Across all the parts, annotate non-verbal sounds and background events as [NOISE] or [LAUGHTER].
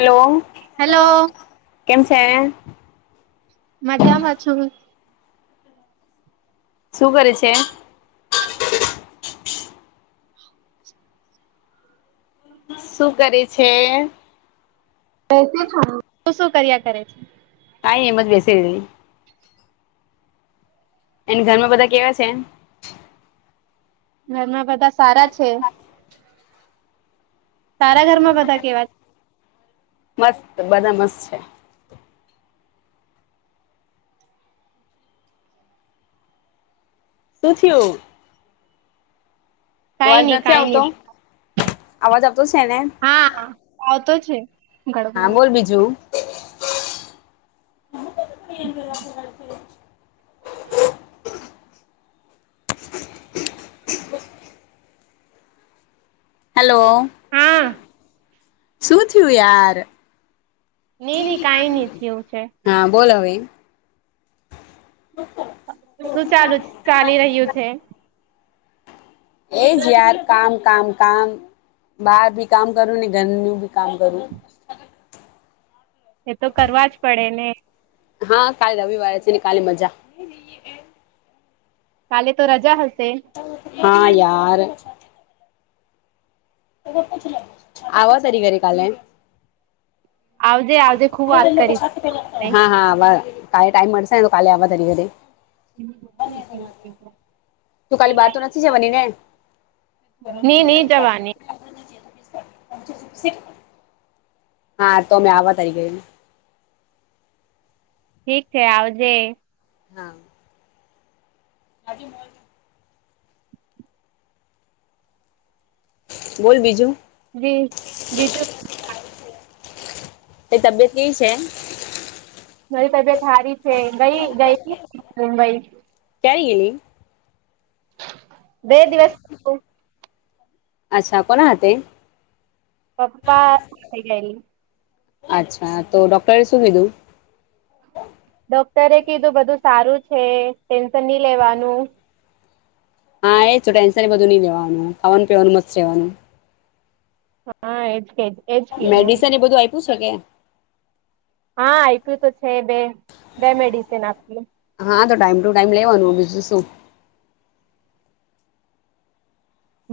Hello. Hello કેમ છે? મજામાં છું શું કરે છે? શું કરે છે? બેઠી છું. તું શું કર્યા કરે છે? આઈ એમજ બેસી રયલી. અન ઘરમાં બધા કેવા છે? ઘરમાં બધા સારા છે. તારા ઘરમાં બધા કેવા છે? મસ્ત. બધા મસ્ત છે. શું થ્યું? કાંઈ નઈ. કાંઈ નઈ. આવાજ આવ હા, આવતો છે. હા, ગડબડ બોલ બીજું. [INAUDIBLE] હાલો. હા. શું થ્યું યાર. નઈ નઈ કઈ નઈ થયું છે હા, બોલ હવે શું ચાલુ ચાલી રહ્યું છે? એ જ યાર કામ કામ કામ. બારભી કામ કરું ને ઘરનું બી કામ કરું. એ તો કરવા જ પડે ને હા કાલે રવિવારે છે ને કાલે મજા. કાલે તો રજા હશે હાં યાર આવા સ તરી ઘરે કાલે આવજે આવજે ખુબ વાત કરીશ હા હા વા કાલે ટાઈમ મળશે ને તો કાલે આવા તારી ઘરે તું કાલે બહાર તો નથી જવાની ને [UNINTELLIGIBLE] ની ની જવાની [UNINTELLIGIBLE] હા તો મેં આવા તારી ગયે ઠીક છે આવજે હા. હાજી મોજ બોલ બીજું જી જીજ [INAUDIBLE] તાઈ તબિયત કેવી છે? મારી તબિયત હારી છે ગઈ ગઈતી મુંબઈ કંઈ ગેલી બે દિવસ અચ્છા કોના હાથે? પપ્પા થઈ ગયેલી અચ્છા તો ડોક્ટરે શું કીધું? ડોક્ટરે કીધું બધું સારું છે ટેન્શન ની લેવાનું હા એ જ છ ટેન્શન એ બધું ની લેવાનું ખાવાનું પીવાનું મસ્ત રહેવાનું હા એજ કે એજ કીધુ મેડિસન એ બધું આપ્યું છે કે આપ્યું તો છે બે બે મેડિસિન આપલી હા તો ટાઈમ ટુ ટાઈમ લેવાનું બીજું શું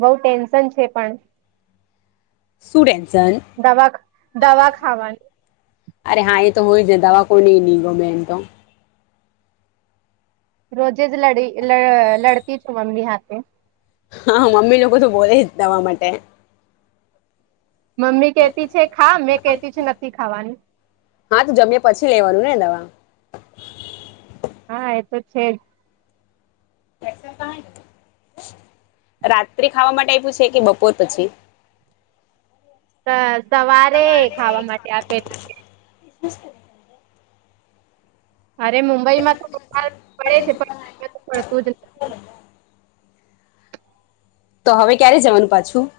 બઉ ટેન્શન છે પણ શુ ટેન દવા ખ દવા ખાવાની અરે હા એ તો હોય જ છે દવા કોઈ ને ની ગમે એમ તો. રોજે જ લડી લ લડતી છું એમની હાથે. હા મમ્મી લોકો તો બોલે જ દવા માટે. મમ્મી કેતી છે ખા, મેં કેતી છે નથી ખાવાની. હા તો જમ્યા પછી લેવાનું ને દવા હા એતો છે જ. છે તો તાં જ રાત્રે ખાવા માટે આયપુ છે કે બપોર પછી? સ સવારે ખાવા માટે આપેલું. [UNINTELLIGIBLE] અરે મુંબઇમાં તો વરસાદ પડે છે પણ અઈયા તો પડતો જ તો હવે ક્યારે જવાનું પાછું?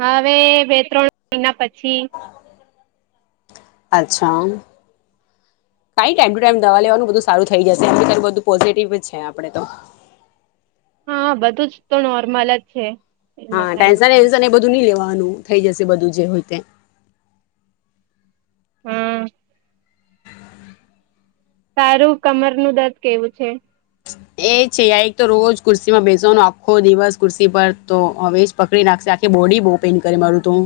હવે બે ત્રણ મહિના પછી અચ્છા. કાંઈ ટાઈમ ટુ ટાઈમ દવા લેવાનું બધું સારું થઈ જશે એમ તો તારુ બધું પોઝિટિવ જ છે આપણેે તો હા બધું જ તો નોર્મલ જ છે. એમાં હા કઈ ટેન્સન નથી એન્ડ એ બધુ ની લેવા નું થઈ જશે બધું જે હોય તે હમ્મ. તારું કમરનું દર્દ કેવું છે? એ છે આઈ તો રોજ કુર્સી માં બેસવાનો આખો દિવસ કુર્સી પર તો હવે જ પકડી નાખશે તખ બોડી બહુ પેન કરી મારું તું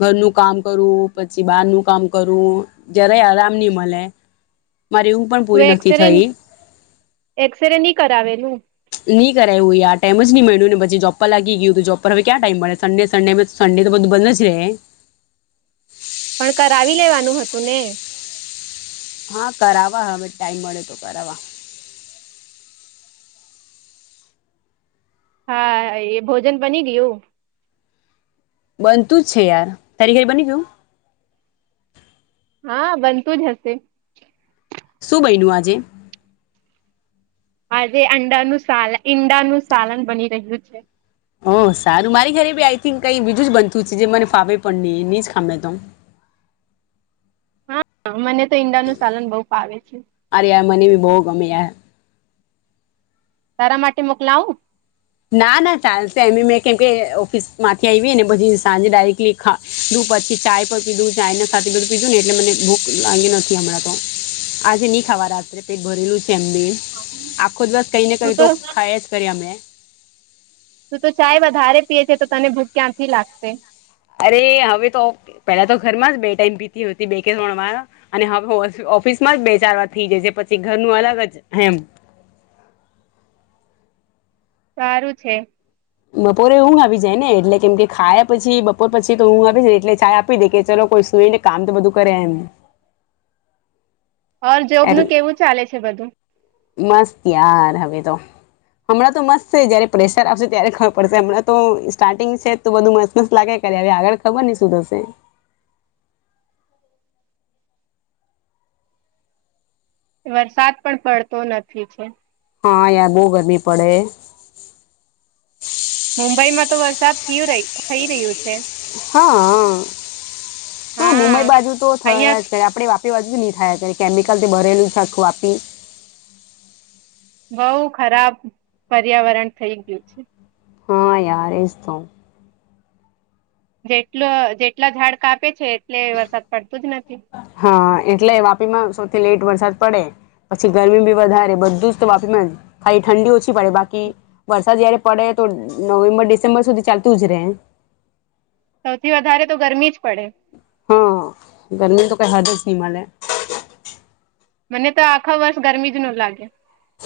ઘરનું કામ કરવું પછી બહારનું કામ કરવું જ્યારેય આરામ નહ મળે [INAUDIBLE] મારે ઊંઘ પણ તું પૂરી નથી એક્સરે થઈ એક્સરે નહી કરાવેલું નહી કરવું આ ટાઈમ ન મળ્યું ને પછી જો્ર લાગી ગયું જો્પ પર હવે ક્યા ટાઈમ મળે સન્ેન્ડે સન્ડે તો બધું બંધ જ રહેે પણ કરાવી લેવાનું હતું ને હા કરવા હવે ટાાઈમ મળે તો કરવા હા એ ભોજન બની ગયું બનતું જ છે યાર તારી ઘર બની ગયું હા બનતું જ હશે શું બયનું આજે આજે અંડાનુંું સાલન ઈંડાનુંું સાલન બની રહ્યું છે ઓ સારું મારી ઘરે બી આઈ થિક ક બીજું જ બનતું છે જે મને ફાવે પણ નહી એ જ ખામડમ [INAUDIBLE] હા મને તો ઈંડા નું સાલન બહુ પાવે છે બહુગમ્યા તારા માટે મોકલાવું ના ના ચાલશે એમે મે કેમ કે ઓફિસ માંથી આવી ને પછી સાંજે ડાયરેક્ટલી પછી ચાય પણ પીધું ચાયને સાથે બધું પીધું ને એટલે મને ભૂખ લાગી નથી હમણાં તો. આજે નહી ખાવા રાત્રે પેટ ભરેલું છે તેમ બી આખો દિવસ કઈ ને કઈ તો ખાય જ કરી અમમે તું તો ચાય વધારે પીએ છે તો તને ભૂખ ક્યાંથી લાગશે અરે હવે તો પેલા તો ઘરમાં જ બે ટાઈમ પીતી હો હતી બે કે તણ અને હવે ઓફિસમાં જ બે ચાર વાર થઇ જાય છે પછી ઘરનું અલગ જ હમ [INAUDIBLE] સારું છે. બપોરે એ ું આવી જાય ને એટલે કેમ કે ખાયા પછી બપોર પછી તો ું આવી જ ને એટલે છા આપી દે કે ચલોો કોઈ. સુઈ ને કામ તો બધું કરે એમ. [INAUDIBLE] ઓર જોબ નું એટલે કેવું ચાલે છે બધું. મસ્ત યાર હવે તો. હમણાં તો મસ્ત છે જયારે પ્રેશર આવશે ત્યારે ખબર પડશે હમણાં તો સ્ટાર્ટિંગ છે તો બધું મસ્ત મસ્ત લાગે. હવે આગળ ખબર નની શું થશે. [INAUDIBLE] વરસાદ પણ પડતો નથી છે. હા યાર બહુ ગરમી પડે. મુંબઈ માં તો વરસાદ થય થઈ રહ્યું છે. હા હા મુંબઈ બાજુ તો અહિયાં થયા છે આપડે વાપ. જુ જ નહી થાય કેમિકલ થી ભરેલું આખું આપી. બઉ ખરાબ પર્યાવરણ થઈ ગયું છે. હા યાર એ તો. જેટલ જેટલા ઝાડ કાપે છે. એટલે વરસાદ પડતું જ નથી હા એટલે વાપીમાં સૌથી લેટ વરસાદ. પડે પછી ગરમી બી વધારે બધું જ તો વાપી ખાલી ઠંડી ઓછી પડે બાકી વરસાદ. જારે પડે તો નવેમ્બર ડિસેમ્બર સુધી ચાલતું જ રહે. સૌથી વધારે તો ગરમી જ પડે. હા ગરમી તો કઈ હદ જ હિમાલેય. મને તો આખા વર્ષ ગરમી જ ન લાગે.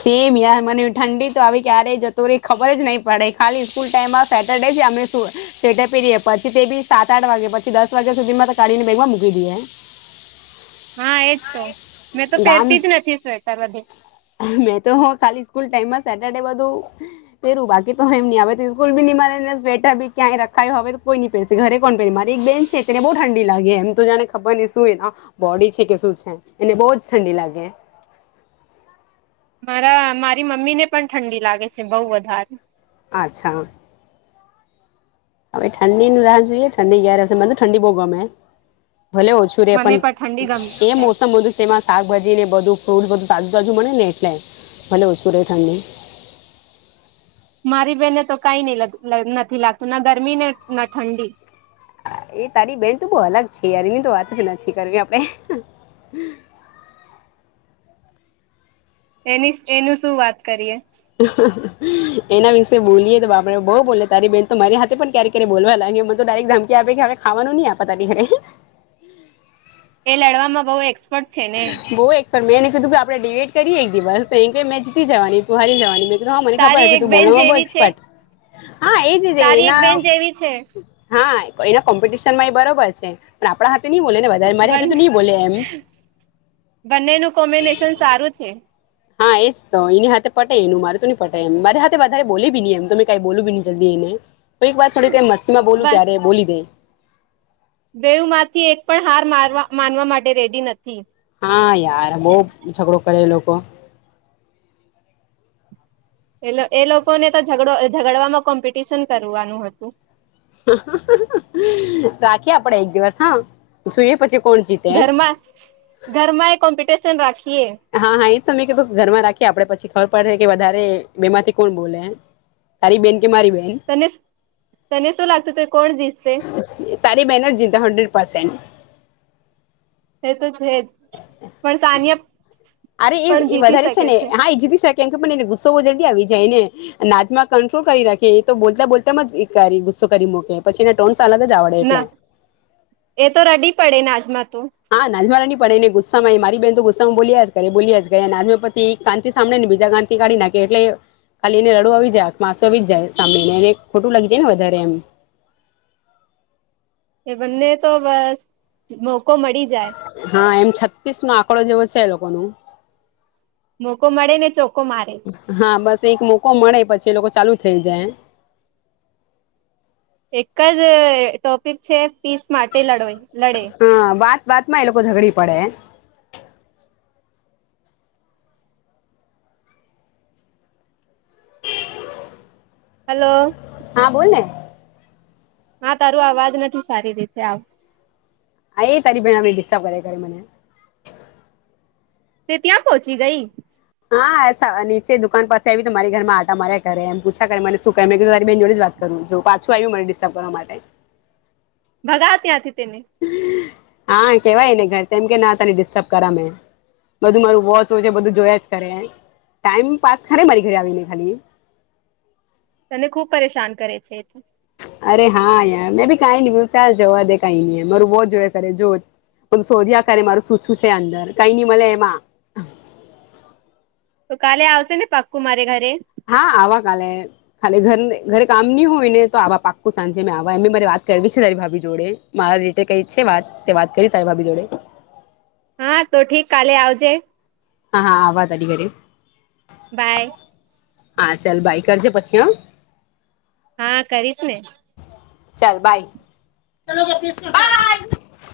સેમ યાર મને ઠંડી તો આવી ક્યારેય જતો ર ખબર જ નહી પડે ખાલી સ્કૂલ ટાઈમમાં સેટરડે. અમે સેટ પેએ પછી તે બી સાત આઠ વાગ્યા પછી દસ વાગ્યા સુધી મા કાઢીને બેગમાં મૂકી દઈએ [INAUDIBLE] હા એજ તો મેં તો ગામ પહેરતી જ નથી સ્વેટર બધુ મેં તો ખાલી સ્કૂલ ટાઈમમાં સેટરડે બધું પેરું બાકી તો હ એમની સ્કૂલ બી મને સ્વેડર ક્યાંય રખાયું હવે તોઈની પેર ઘરે કોણ પેરી મારી એક બેન છે ને તેને બહુ ઠંડી લાગે એમ તો ને ખબર શું એ બોડી છે કે શું છે એને બહુ જ ઠંડી લાગે [INAUDIBLE] મારા મારી મમ્મીને પણ ઠંડી લાગે છે બહુ વધારે અચ્છા હવે ઠંડીની રાહ જોઈએ ઠંડી ક્યારે હશે મને ઠંડી બહુ ગમે ભલે ઓછું રે પણ મને ઠંડી ગમે એ છે મોસમ બધું છે એમાં શાકભાજી ને બધું તોલું બધું તાજુ તાજુ મળે ને એટલે ભલે ઓછું રહે ઠંડી મારી બેહેનને તો કઈ ન નથી લાગતું ના ગરમી ને ના ઠંડી એ તારી બેન તો બહુ અલગ છે યાર એની તો વાત જ નથી કરવી આપણે [INAUDIBLE] એની એનું શું વાત કરીએ એના વિશે બોલીય તો બાપરે બહુ બોલે તારી બેન તો મારી હાથે પણ ક્યારે ક્યારે બોલવા લાગ તો ડાયરેક ધમકી આપે કે હવે ખાવાનું નહી આપ તની ઘરે એ લડવામાં બહ એક્સપર્ટ છે ને પણ મેંને કીધું કે આપણે ડિબટ કરીએ એક દિવસ તો એ કે મેં જીતી જવાની તું હારી જવાની મે હા મને ખબર તારી હ છે એક તું બેન બોલવામાંમાં બો જેવી છે એક્સપર્ટ હા એજ છે તારી એક એના બેન જેવી છે હા એના કોમ્પિટિશન માં બરોબર છે પણ આપણા હાથે નઈ બોલે નેારે મારી હાથે તો નહી બોલે એમ બંને નું કોમ્બિનેશન સારું છે હા એજ તો એની હાથે પટે એનું મારે તો ન પટે એમ મારે હાથે વધારે બોલી બી નહી એમ તમે કઈ બોલ બી નહી જલ્દી એને તો એક વાર થોડી ત મસ્તીમાં બોલું ત્યારે બોલી દે બેયું માંથી એક પણ હાર મારવા માનવા માટે રેડી નથી. હા યાર બહુ ઝઘડો કરે એ લોકો. એ એ લોકોને તો ઝગડમાં કોમ્પિટિશન કરવાનું હતું. [UNINTELLIGIBLE] રાખીએ આપડે એક દિવસ હા જોઈએ પછી કોણ જીતે ઘરમાં ઘરમાં એ કોમ્પિટિશન રાખ હા હા એ તમે કીધું ઘરમાં રાખી. આપડે પછી ખબર પડશે કે વધારે બે માંથી કોણ બોલે તારી બેન કે મારી બેન તને તને શું લાગતું તું કોણ જીતશે? તારે બેનજ જીતે હન્ડરેડ પર્સેન્ટ. એ તો છે જ પણ સાનિયા અરે પણ એ જીતી વધારે છે શકે ને હા એ જીતી શકે. [UNINTELLIGIBLE] ગુસ્સો જલ્દી આવી જાય ને નાજમાં કંટ્રોલ કરી રાખે એ તો બોલતા બોલતા જ શું કરી મૂકે પછી એના ટોન્સ અલગ જ આવડે એટલે. ના એ તો રડી પડે નાજમાં તો હા [UNINTELLIGIBLE] પડેને ગુસ્સામાં મારી બેન તો ગુસ્સામાં બોલ્યા જ કરે બોલ્યા જ કરે અને આજ પતિ એક કાન થી સાંભળે ને બીજા કાનથી કાઢી નાખે એટલે ખાલી એને રડવુ આવી જાય આંખ માં આસું આવી જાય સાંભળીને એને ખોટું લાગી જાય ને વધારે એમ. એ બંને તો બસ મોકો મળી જ હા એમ છત્તીસ નો આંકડો જેવો છે એ લોકો ને. મોકો મળે ને ચોકો મારે હા બસ એક મોકો મળે પછી એ લોકો ચાલુ થઈ જાય એક જ ટોપિક છે પીસ માટે લડવાઈ. હા વાત વાત માં એ લોકો ઝઘડી પડે! હલો હા બોલને હા તારું અવાજ નથી સારી રીતે આવ હા એ તારી [UNINTELLIGIBLE] ડિસ્ટર્બ કરે મને. તે ત્યાં પહોંચી ગઈ? હા નીચે દુકાન પાસે આવી તો મારી ઘરમાં આટા માર્યા કરે એમ પૂછા કરે મને શું કહે કે તારી બેહેન જોડી જ વાત કરુ. જો પાછું આવ્યું મને ડિસ્ટર્બ કરવા માટે. ભગાવ ત્યાંથી તેને. હા કેવાયને ઘર તેમ કે ના તને ડિસ્ટર્બ કરા મેં બધું મારું વોચ હોય છે બધું જોય જ કરે ટાઈમ પાસ કરે મારી ઘરે આવીને ખાલી. તને ખુબ પરેશાન કરે છે એ. અરે હા યાર મેં ભી કઈ ની બ ચલ જવા દે કઈ નઈ મારું વોચ જોયા કરે, જો. શોધ્યા આ કરે મારું શૂછું છે અંદર કઈ નઈ મલે એમાં. તો કાલે આવશે ને પાક્કુ મારે ઘરે? હા આવા કાલે ખાલી ઘર ઘરે કામ નહી હોય ને તો આવા પાક્કું સાંજે મે આવા સાંજે મારી વાત કરવી છે તારી ભાભી જોડે મારા રીલેટેડ કંઈ છે વાત વાત કરી તારી ભાભી જોડે. હા તો ઠીક કાલે આવજે. હા હા આવા તારીઘરે. બાય હા ચાલ બાઈ કરજે પછી હ. હા કરીશ ને ચાલ બાય [UNINTELLIGIBLE]